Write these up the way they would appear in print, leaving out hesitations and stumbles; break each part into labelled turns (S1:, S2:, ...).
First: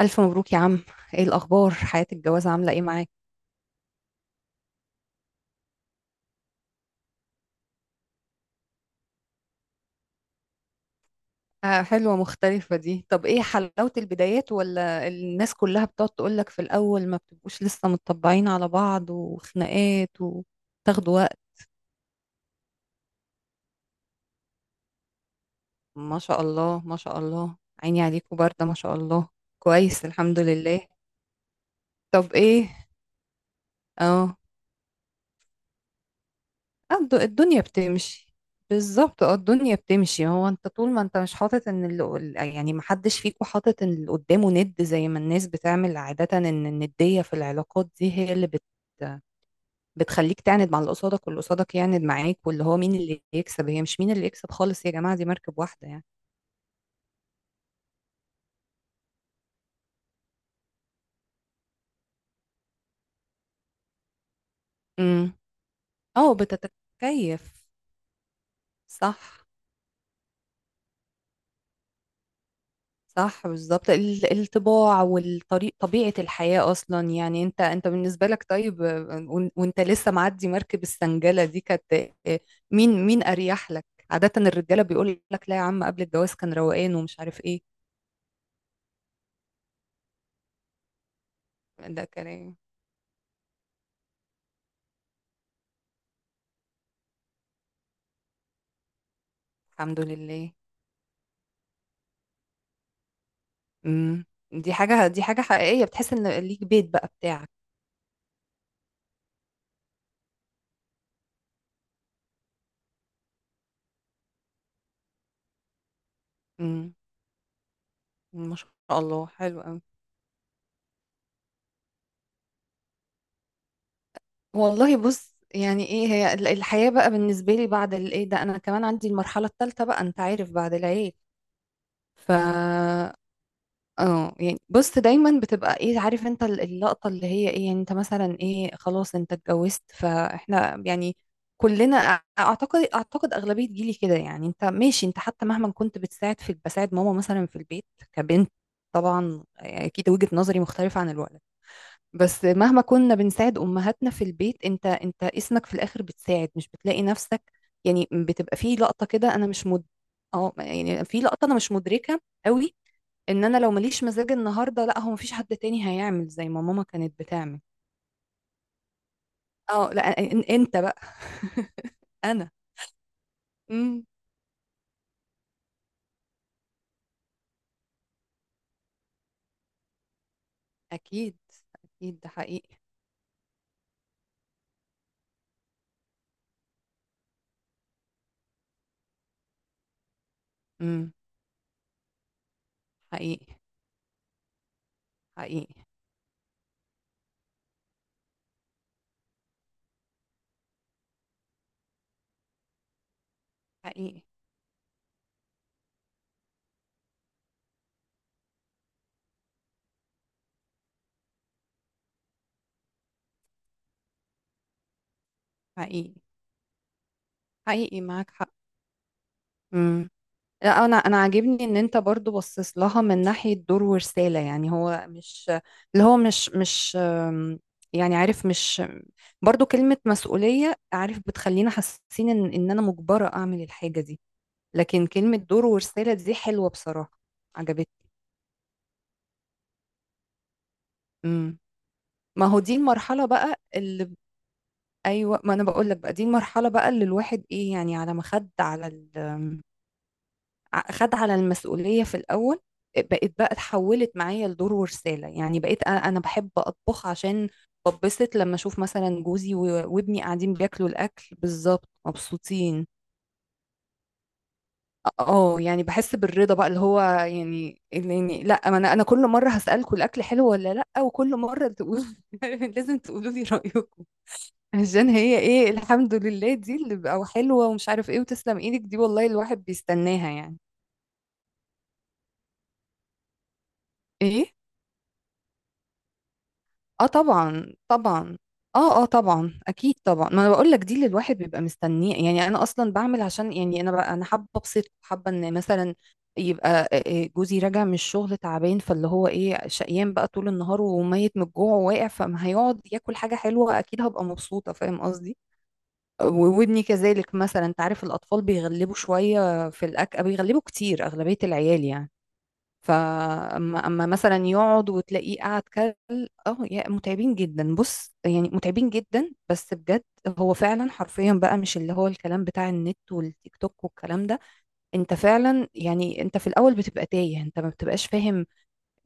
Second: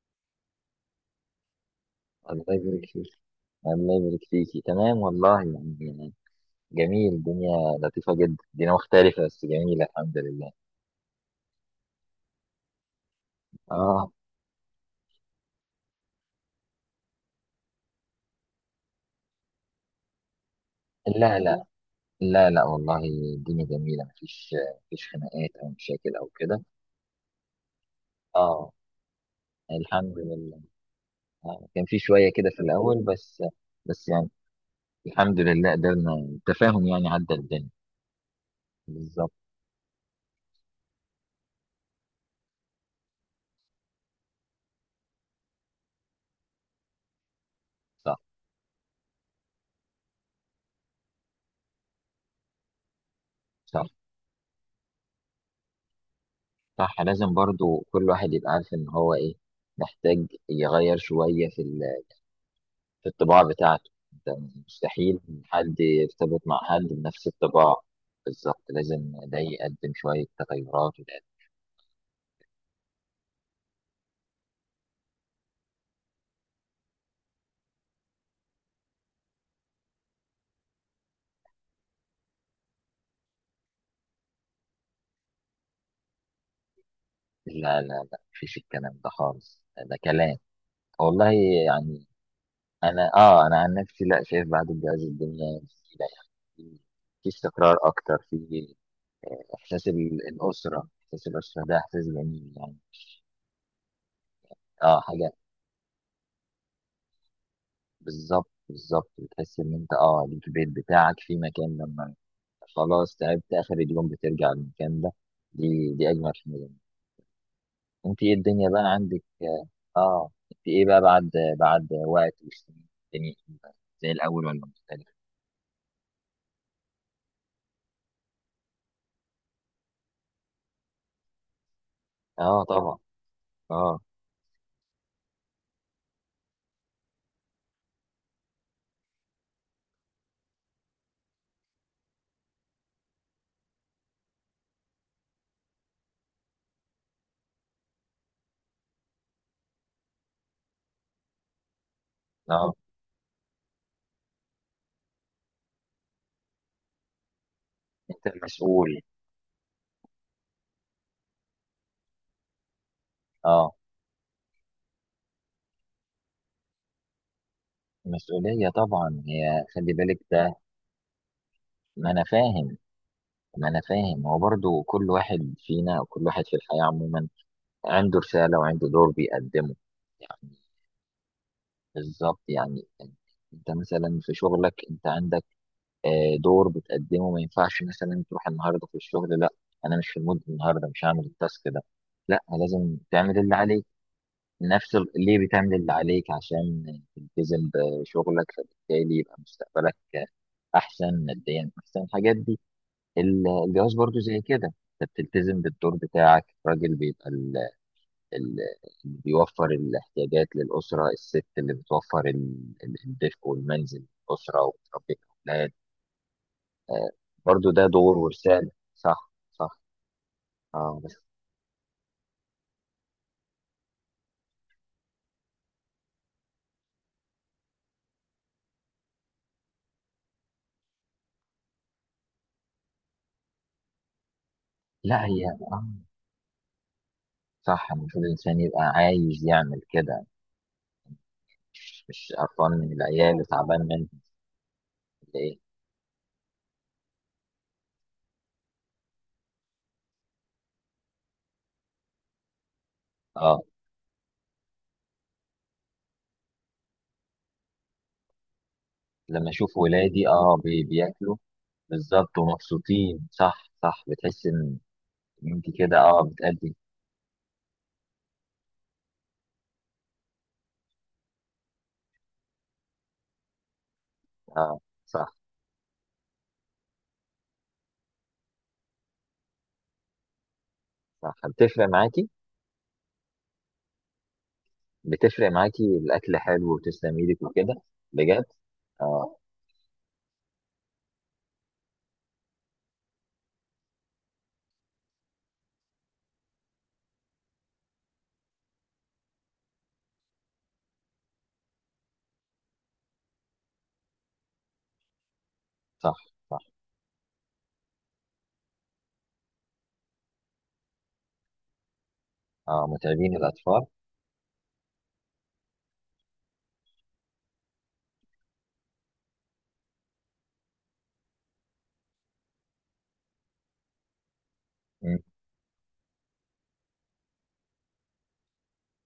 S1: ألف مبروك يا عم. ايه الأخبار؟ حياة
S2: الله
S1: الجواز عاملة ايه
S2: يبارك فيك.
S1: معاك؟
S2: الله يبارك فيكي، تمام والله. يعني جميل الدنيا. لطيفة جدا الدنيا، مختلفة بس جميلة الحمد لله.
S1: آه، حلوة مختلفة دي. طب ايه؟ حلاوة
S2: اه،
S1: البدايات ولا الناس كلها بتقعد تقولك في الأول ما بتبقوش لسه متطبعين على بعض وخناقات وتاخدوا وقت؟
S2: لا لا، لا لا والله. الدنيا جميلة. مفيش خناقات أو مشاكل
S1: ما
S2: أو
S1: شاء
S2: كده.
S1: الله، ما شاء الله، عيني عليكم باردة
S2: اه
S1: ما شاء الله. كويس
S2: الحمد
S1: الحمد
S2: لله.
S1: لله.
S2: آه. كان في شوية
S1: طب
S2: كده في
S1: ايه؟
S2: الأول بس. بس يعني
S1: اه.
S2: الحمد لله قدرنا التفاهم، يعني عدى
S1: الدنيا
S2: الدنيا.
S1: بتمشي. بالظبط،
S2: بالظبط.
S1: اه الدنيا بتمشي. هو انت طول ما انت مش حاطط ان يعني محدش فيكم حاطط ان اللي قدامه ند زي ما الناس بتعمل عادة، ان الندية في العلاقات دي
S2: صح
S1: هي اللي بتخليك تعند مع اللي قصادك واللي قصادك يعند معاك، واللي هو مين اللي يكسب؟ هي
S2: صح
S1: مش مين اللي يكسب خالص يا جماعة، دي مركب واحدة يعني.
S2: صح. لازم برضو كل واحد يبقى عارف إن هو إيه محتاج يغير شوية في الطباع بتاعته. انت مستحيل
S1: امم
S2: حد
S1: اه
S2: يرتبط مع حد بنفس
S1: بتتكيف.
S2: الطباع. بالظبط، لازم ده
S1: صح
S2: يقدم شوية تغيرات
S1: صح بالظبط، الطباع والطريق طبيعة الحياة أصلا. يعني أنت بالنسبة لك طيب، وأنت لسه معدي مركب السنجلة دي كانت. آه، مين أريح لك؟ عادة الرجالة بيقول لك لا يا عم قبل الجواز كان روقان ومش عارف إيه.
S2: لا لا لا، مفيش الكلام ده خالص. ده كلام والله،
S1: ده
S2: يعني
S1: كلام.
S2: أنا عن نفسي، لا شايف بعد الجواز الدنيا جميلة. يعني في استقرار أكتر، في إحساس
S1: الحمد
S2: ال-
S1: لله.
S2: الأسرة إحساس الأسرة ده إحساس جميل يعني.
S1: امم دي
S2: آه
S1: حاجة، دي
S2: حاجة.
S1: حاجة حقيقية، بتحس إن ليك بيت بقى بتاعك.
S2: بالظبط، بتحس ان انت ليك البيت بتاعك في مكان لما خلاص تعبت اخر اليوم بترجع المكان ده. دي اجمل حاجه.
S1: امم
S2: انت ايه
S1: ما
S2: الدنيا
S1: شاء
S2: بقى عندك؟
S1: الله، حلو أوي.
S2: اه، انت ايه بقى بعد وقت والسنين؟ الدنيا زي الاول ولا
S1: والله
S2: مختلف؟
S1: بص، يعني ايه هي الحياة بقى بالنسبة لي بعد الايه ده، انا كمان عندي المرحلة الثالثة بقى انت عارف، بعد العيال. ف
S2: اه طبعا. اه
S1: اه يعني بص دايما بتبقى ايه عارف انت اللقطة اللي هي ايه، يعني انت مثلا ايه، خلاص انت اتجوزت. فاحنا يعني كلنا اعتقد اغلبية جيلي كده، يعني انت ماشي انت حتى مهما كنت بتساعد في بساعد ماما مثلا في البيت كبنت. طبعا اكيد وجهة نظري مختلفة عن الولد، بس
S2: اه.
S1: مهما كنا بنساعد امهاتنا في البيت انت اسمك في الاخر بتساعد، مش بتلاقي نفسك. يعني
S2: انت
S1: بتبقى في
S2: مسؤول.
S1: لقطة كده، انا مش مد اه يعني في لقطة انا مش مدركة قوي ان انا لو
S2: اه
S1: ماليش مزاج النهارده لا هو مفيش حد تاني هيعمل زي ما ماما كانت بتعمل.
S2: مسؤوليه طبعا، هي
S1: اه
S2: خلي
S1: لا
S2: بالك
S1: إن
S2: ده.
S1: انت بقى.
S2: ما انا
S1: انا
S2: فاهم ما انا
S1: امم
S2: فاهم هو برضو، كل واحد فينا وكل واحد في الحياه عموما عنده رسالة وعنده دور بيقدمه يعني.
S1: اكيد، اكيد ده
S2: بالظبط
S1: حقيقي.
S2: يعني. انت مثلا في شغلك انت عندك دور بتقدمه. ما ينفعش مثلا تروح النهارده في الشغل، لا انا مش في المود النهارده، مش
S1: امم
S2: هعمل التاسك ده. لا لازم تعمل اللي
S1: حقيقي
S2: عليك. ليه بتعمل
S1: حقيقي
S2: اللي عليك؟ عشان تلتزم بشغلك، فبالتالي يبقى مستقبلك احسن ماديا، احسن الحاجات دي. الجواز برضو
S1: حقيقي
S2: زي كده. انت بتلتزم بالدور بتاعك. الراجل بيبقى اللي بيوفر الاحتياجات للأسرة، الست اللي بتوفر الدفء والمنزل للأسرة وبتربي الأولاد.
S1: حقيقي
S2: آه، برضو ده
S1: حقيقي
S2: دور
S1: معاك حق.
S2: ورسالة. صح صح.
S1: امم لا انا،
S2: اه بس.
S1: عاجبني ان انت برضو بصص لها من ناحيه دور ورساله، يعني هو مش اللي هو مش يعني عارف، مش برضو كلمه مسؤوليه عارف بتخلينا حاسين ان ان انا مجبره اعمل الحاجه دي، لكن
S2: لا
S1: كلمة
S2: هي
S1: دور
S2: اه.
S1: ورسالة دي حلوة بصراحة،
S2: صح،
S1: عجبتني.
S2: المفروض الإنسان يبقى عايز يعمل كده.
S1: امم
S2: مش
S1: ما هو
S2: قرفان
S1: دي
S2: من
S1: المرحلة
S2: العيال
S1: بقى
S2: وتعبان منهم
S1: ايوه
S2: ولا
S1: ما
S2: إيه.
S1: انا بقول لك بقى، دي المرحلة بقى اللي الواحد ايه يعني على ما خد على ال... خد على المسؤولية في الاول، بقيت بقى
S2: اه
S1: اتحولت معايا لدور ورسالة. يعني بقيت انا بحب اطبخ عشان ببسط لما اشوف مثلا
S2: لما
S1: جوزي
S2: أشوف
S1: وابني
S2: ولادي،
S1: قاعدين بياكلوا
S2: بياكلوا
S1: الاكل بالظبط
S2: بالظبط
S1: مبسوطين.
S2: ومبسوطين. صح صح بتحس إن
S1: اه
S2: أنت
S1: يعني
S2: كده،
S1: بحس
S2: اه
S1: بالرضا بقى،
S2: بتأدي.
S1: اللي هو يعني اللي يعني لا ما انا كل مره هسالكم الاكل حلو ولا لا، وكل مره تقولوا. لازم تقولوا لي رايكم
S2: اه
S1: عشان
S2: صح
S1: هي ايه الحمد لله دي اللي بقى حلوه ومش عارف ايه، وتسلم ايدك دي والله الواحد بيستناها يعني.
S2: صح. بتفرق معاكي
S1: ايه،
S2: بتفرق معاكي الاكل حلو
S1: اه
S2: وتسلم ايدك
S1: طبعا
S2: وكده،
S1: طبعا.
S2: بجد.
S1: اه اه
S2: اه
S1: طبعا اكيد طبعا، ما انا بقول لك دي اللي الواحد بيبقى مستنيه يعني. انا اصلا بعمل عشان يعني انا بقى، انا حابه ابسط، حابه ان مثلا يبقى إيه جوزي راجع من الشغل تعبان، فاللي هو ايه شقيان بقى طول النهار وميت من الجوع وواقع، فما هيقعد ياكل حاجه حلوه اكيد هبقى مبسوطه، فاهم قصدي.
S2: صح صح.
S1: وابني كذلك مثلا، انت عارف الاطفال بيغلبوا شويه في الاكل، بيغلبوا كتير اغلبيه العيال يعني.
S2: اه متعبين الاطفال.
S1: اما مثلا يقعد وتلاقيه قاعد كل. اه يا متعبين جدا. بص يعني متعبين جدا بس بجد، هو فعلا حرفيا بقى مش اللي هو الكلام بتاع النت والتيك توك والكلام ده، انت
S2: مم،
S1: فعلا يعني انت في الاول بتبقى تايه، انت ما بتبقاش فاهم.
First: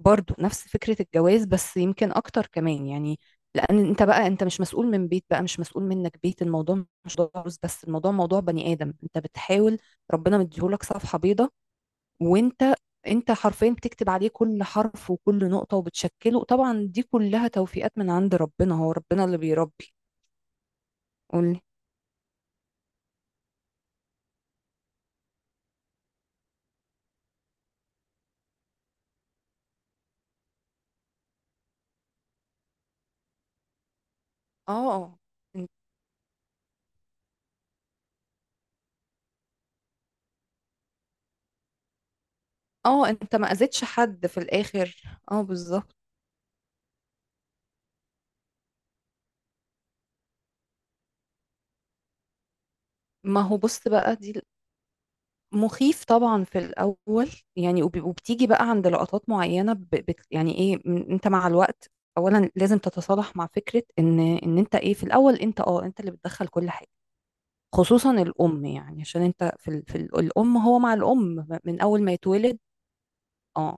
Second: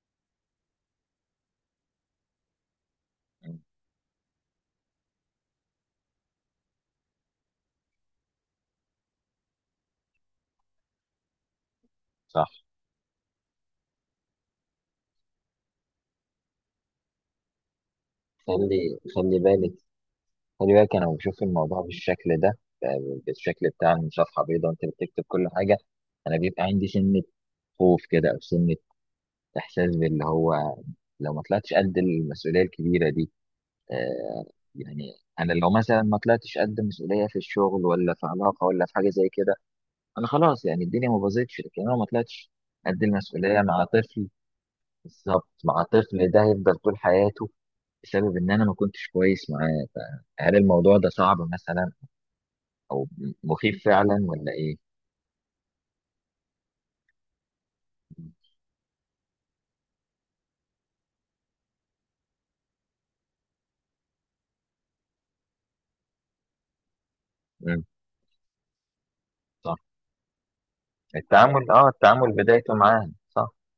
S1: برضو نفس فكرة الجواز بس يمكن اكتر كمان يعني،
S2: مم،
S1: لان انت بقى انت مش مسؤول من بيت بقى، مش مسؤول منك بيت، الموضوع مش موضوع فلوس بس، الموضوع موضوع بني ادم انت بتحاول. ربنا مديهولك صفحة بيضاء،
S2: صح.
S1: وانت حرفيا بتكتب عليه كل حرف وكل نقطة وبتشكله. طبعا دي كلها توفيقات من عند ربنا، هو
S2: خلي
S1: ربنا اللي
S2: خلي بالك
S1: بيربي.
S2: خلي بالك انا بشوف
S1: قولي.
S2: الموضوع بالشكل ده، بالشكل بتاع إن صفحه بيضاء انت بتكتب كل حاجه. انا بيبقى عندي سنه خوف كده، او سنه احساس باللي هو لو ما طلعتش قد المسؤوليه الكبيره دي. آه يعني
S1: اه
S2: انا
S1: ان-
S2: لو مثلا ما طلعتش قد مسؤوليه في الشغل ولا في علاقه ولا في حاجه زي كده، انا خلاص يعني الدنيا ما باظتش. لكن انا ما طلعتش قد
S1: اه انت ما
S2: المسؤوليه مع
S1: اذيتش حد
S2: طفل.
S1: في الاخر. اه
S2: بالظبط، مع
S1: بالظبط.
S2: طفل ده هيفضل طول حياته بسبب ان انا ما كنتش كويس معاه. هل الموضوع ده صعب مثلا او
S1: ما هو
S2: مخيف
S1: بص بقى
S2: فعلا
S1: دي،
S2: ولا ايه؟
S1: مخيف طبعا في الاول. يعني وبتيجي بقى عند لقطات معينة، ب- بت يعني ايه انت مع الوقت اولا لازم تتصالح مع فكرة ان ان انت ايه، في الاول انت اه انت اللي بتدخل كل حاجة
S2: امم
S1: خصوصا الأم. يعني عشان انت في,
S2: صح.
S1: ال... في ال... الأم، هو مع الأم
S2: التعامل
S1: من
S2: اه
S1: أول ما
S2: التعامل
S1: يتولد.
S2: بدايته معاه. صح.
S1: اه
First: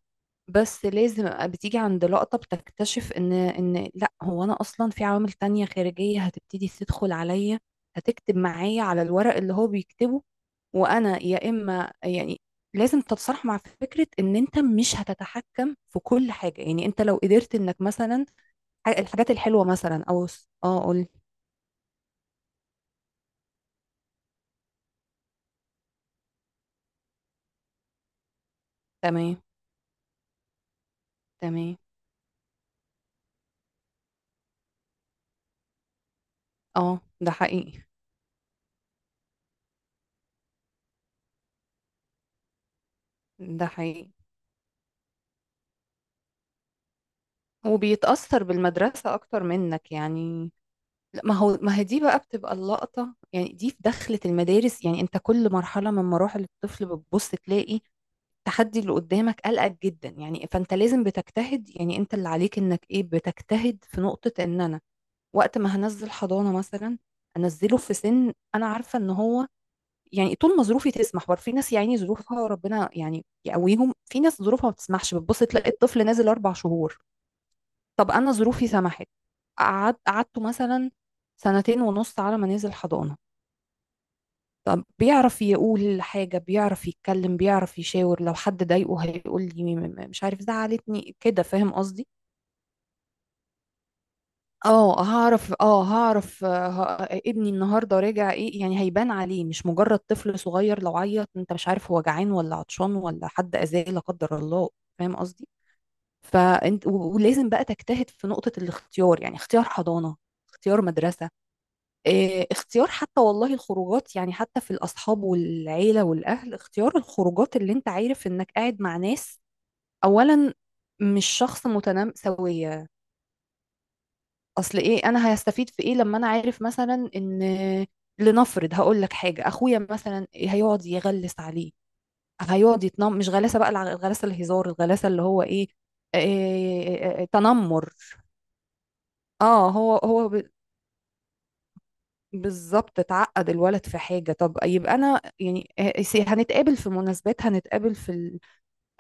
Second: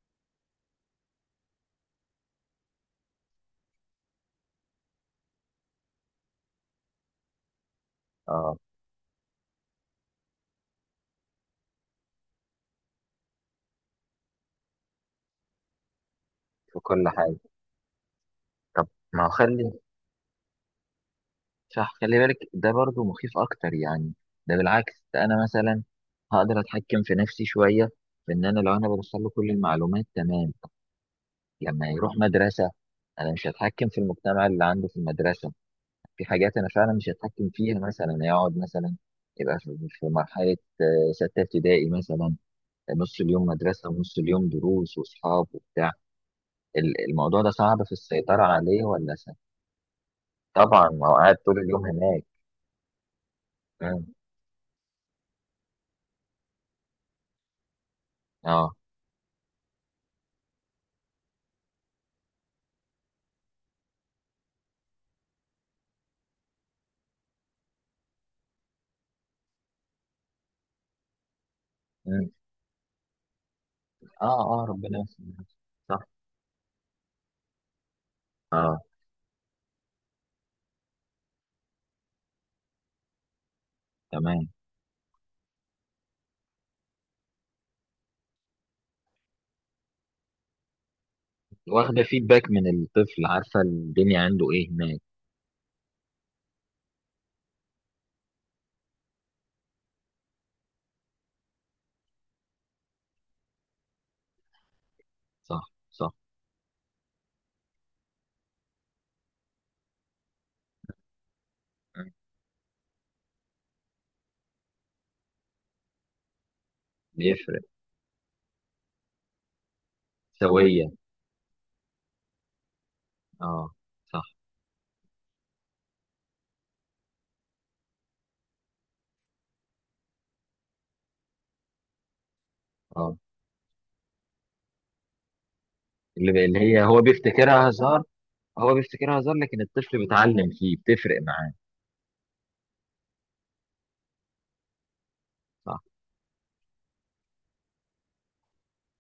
S1: بس لازم أبقى، بتيجي عند لقطة بتكتشف ان ان لا هو انا اصلا في عوامل تانية خارجية هتبتدي تدخل عليا، هتكتب
S2: اه
S1: معايا على الورق اللي هو بيكتبه. وانا يا اما يعني لازم تتصالح مع فكرة ان انت مش هتتحكم في كل حاجة.
S2: في
S1: يعني انت
S2: كل
S1: لو
S2: حاجه.
S1: قدرت انك مثلا
S2: طب ما هو
S1: الحاجات الحلوة
S2: خلي.
S1: مثلا او اه قول.
S2: صح، خلي بالك ده برضو مخيف اكتر يعني. ده بالعكس، ده انا مثلا هقدر اتحكم في نفسي شويه، في ان انا لو انا بدخل له
S1: تمام
S2: كل المعلومات تمام.
S1: تمام.
S2: لما يروح مدرسة أنا مش هتحكم في المجتمع اللي عنده في المدرسة. في حاجات أنا فعلا
S1: اه
S2: مش
S1: ده
S2: هتحكم
S1: حقيقي.
S2: فيها. مثلا يقعد مثلا يبقى في مرحلة ستة ابتدائي مثلا، نص اليوم
S1: ده
S2: مدرسة
S1: حقيقي.
S2: ونص اليوم دروس وأصحاب وبتاع. الموضوع ده صعب في السيطرة
S1: وبيتأثر
S2: عليه ولا
S1: بالمدرسة
S2: سهل؟
S1: أكتر منك يعني.
S2: طبعا، ما هو
S1: لا ما
S2: قاعد طول
S1: هو، ما هي
S2: اليوم
S1: دي بقى
S2: هناك.
S1: بتبقى اللقطة يعني، دي في
S2: مم.
S1: دخلة المدارس يعني. أنت كل مرحلة من مراحل الطفل بتبص تلاقي
S2: اه.
S1: التحدي اللي قدامك قلقك جدا يعني، فأنت لازم بتجتهد يعني. أنت اللي عليك إنك إيه، بتجتهد في نقطة إن أنا وقت ما هنزل حضانة مثلا أنزله في سن أنا عارفة إن هو، يعني طول ما ظروفي تسمح. برضه في ناس يعني
S2: مم.
S1: ظروفها ربنا يعني يقويهم، في
S2: اه
S1: ناس ظروفها
S2: اه
S1: ما
S2: ربنا
S1: بتسمحش بتبص
S2: يسلمك.
S1: تلاقي
S2: صح.
S1: الطفل نازل 4 شهور. طب انا ظروفي
S2: اه
S1: سمحت، قعد قعدته مثلا سنتين ونص على ما نزل حضانة.
S2: تمام،
S1: بيعرف يقول حاجة، بيعرف يتكلم، بيعرف يشاور لو حد ضايقه هيقول لي مش عارف زعلتني كده، فاهم
S2: واخدة
S1: قصدي.
S2: فيدباك من الطفل، عارفة الدنيا عنده ايه هناك.
S1: اه هعرف ابني النهارده راجع ايه، يعني هيبان عليه. مش مجرد طفل صغير لو عيط انت مش عارف هو جعان ولا عطشان ولا حد اذاه لا قدر الله، فاهم قصدي.
S2: صح صح.
S1: فانت ولازم بقى تجتهد في نقطة الاختيار، يعني اختيار حضانة، اختيار مدرسة،
S2: مم.
S1: اختيار حتى والله الخروجات، يعني حتى في الأصحاب والعيلة والأهل، اختيار الخروجات
S2: بيفرق
S1: اللي انت عارف انك قاعد مع ناس أولا
S2: سوية.
S1: مش شخص متنمساوية.
S2: اه صح.
S1: أصل ايه أنا هستفيد في ايه لما أنا عارف مثلا ان، لنفرض هقول لك حاجة، أخويا مثلا هيقعد يغلس عليه، هيقعد يتنم،
S2: اه
S1: مش غلاسة بقى الغلاسة الهزار، الغلاسة اللي هو ايه،
S2: اللي هي هو بيفتكرها
S1: تنمر.
S2: هزار. هو بيفتكرها هزار لكن
S1: اه هو
S2: الطفل
S1: هو
S2: بيتعلم فيه، بتفرق معاه.
S1: بالظبط، اتعقد الولد في حاجة. طب يبقى أنا يعني
S2: صح،
S1: هنتقابل في مناسبات، هنتقابل في ال...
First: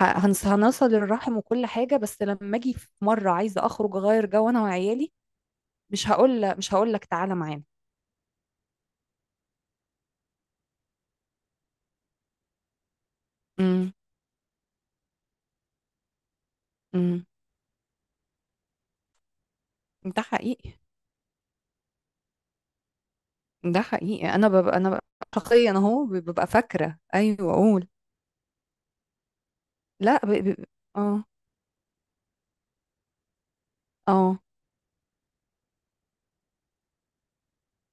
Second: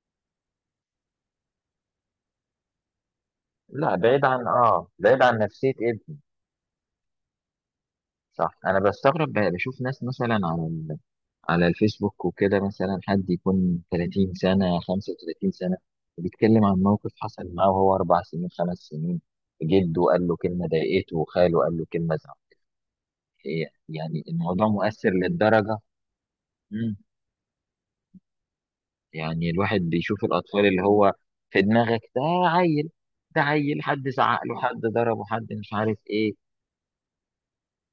S1: هنصل الرحم وكل حاجة، بس لما أجي في مرة عايزة
S2: لا
S1: أخرج
S2: بعيد
S1: أغير
S2: عن،
S1: جو أنا
S2: اه
S1: وعيالي،
S2: بعيد عن نفسية
S1: مش
S2: ابني.
S1: هقول، مش هقول لك تعالى معانا.
S2: صح. انا بستغرب، بشوف ناس مثلا على على الفيسبوك وكده، مثلا حد يكون
S1: امم
S2: 30 سنة، 35 سنة، بيتكلم عن موقف
S1: امم
S2: حصل معاه وهو اربع سنين خمس سنين. جده
S1: ده
S2: قال له كلمة
S1: حقيقي،
S2: ضايقته، وخاله قال له كلمة زعل.
S1: ده
S2: يعني
S1: حقيقي. أنا
S2: الموضوع
S1: ببقى، أنا ببقى
S2: مؤثر
S1: شخصيا
S2: للدرجة؟
S1: أهو ببقى
S2: مم.
S1: فاكرة، أيوه أقول.
S2: يعني الواحد
S1: لا
S2: بيشوف
S1: ب... ب...
S2: الأطفال اللي هو
S1: اه
S2: في دماغك ده عيل. ده عيل، حد
S1: اه،
S2: زعق له، حد ضربه، حد مش عارف إيه.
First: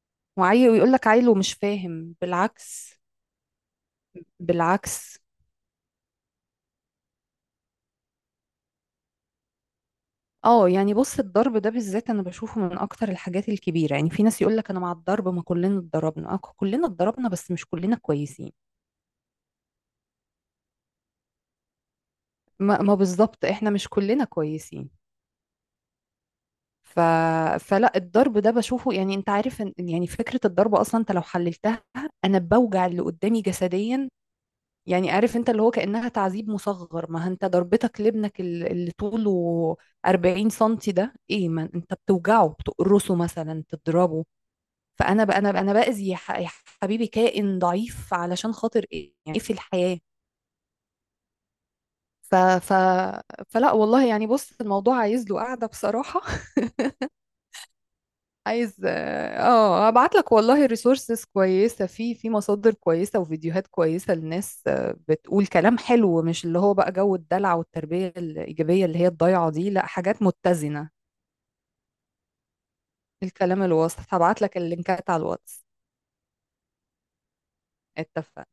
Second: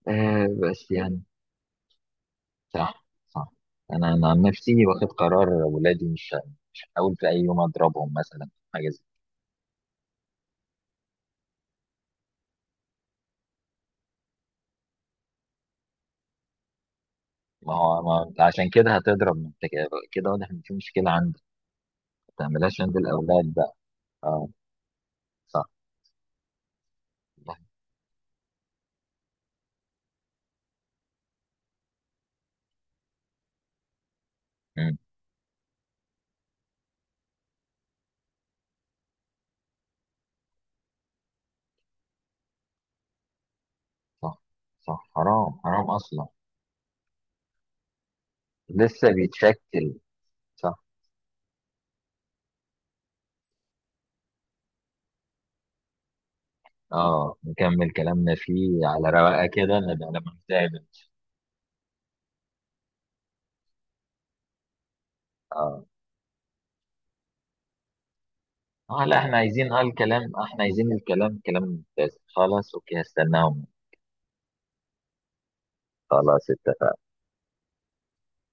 S1: وعيل،
S2: بس
S1: ويقول لك
S2: يعني.
S1: عيل ومش فاهم، بالعكس.
S2: صح صح. أنا عن نفسي واخد
S1: بالعكس.
S2: قرار ولادي مش هحاول في أي يوم أضربهم مثلا، حاجة زي.
S1: اه يعني بص الضرب ده بالذات انا بشوفه من اكتر الحاجات الكبيره يعني، في ناس يقول لك انا مع الضرب ما كلنا اتضربنا، اه كلنا اتضربنا بس مش
S2: ما
S1: كلنا
S2: هو، ما أنت
S1: كويسين.
S2: عشان كده هتضرب. ما أنت كده كده واضح إن في مشكلة عندك. ما تعملهاش
S1: ما, ما
S2: عند
S1: بالظبط
S2: الأولاد
S1: احنا
S2: بقى.
S1: مش كلنا
S2: أه
S1: كويسين.
S2: صح
S1: ف...
S2: صح.
S1: فلا الضرب ده بشوفه يعني، انت عارف ان يعني فكره الضرب اصلا انت لو حللتها انا بوجع اللي قدامي جسديا،
S2: مم،
S1: يعني عارف انت اللي هو كانها تعذيب مصغر. ما انت ضربتك لابنك اللي طوله 40 سنتي ده ايه، ما انت بتوجعه، بتقرصه مثلا، تضربه.
S2: صح صح.
S1: فانا بقى، انا
S2: حرام
S1: بقى انا
S2: حرام
S1: باذي يا
S2: أصلا.
S1: يا حبيبي كائن ضعيف علشان خاطر
S2: لسه
S1: ايه، يعني إيه في
S2: بيتشكل.
S1: الحياه.
S2: صح
S1: ف... ف... فلا والله يعني، بص الموضوع عايز له قاعده بصراحه.
S2: اه نكمل كلامنا
S1: عايز
S2: فيه على رواقه كده،
S1: اه
S2: نبقى
S1: ابعت لك
S2: لما
S1: والله
S2: نتقابل.
S1: ريسورسز كويسه في، في مصادر كويسه وفيديوهات كويسه للناس، بتقول كلام
S2: اه
S1: حلو، مش اللي هو بقى جو الدلع والتربيه الايجابيه اللي
S2: اه،
S1: هي
S2: لا احنا
S1: الضايعه دي،
S2: عايزين،
S1: لا حاجات
S2: الكلام احنا
S1: متزنه،
S2: عايزين الكلام كلام ممتاز. خلاص اوكي،
S1: الكلام
S2: هستناهم.
S1: الوسط. هبعت لك اللينكات على الواتس.
S2: خلاص.
S1: اتفقنا.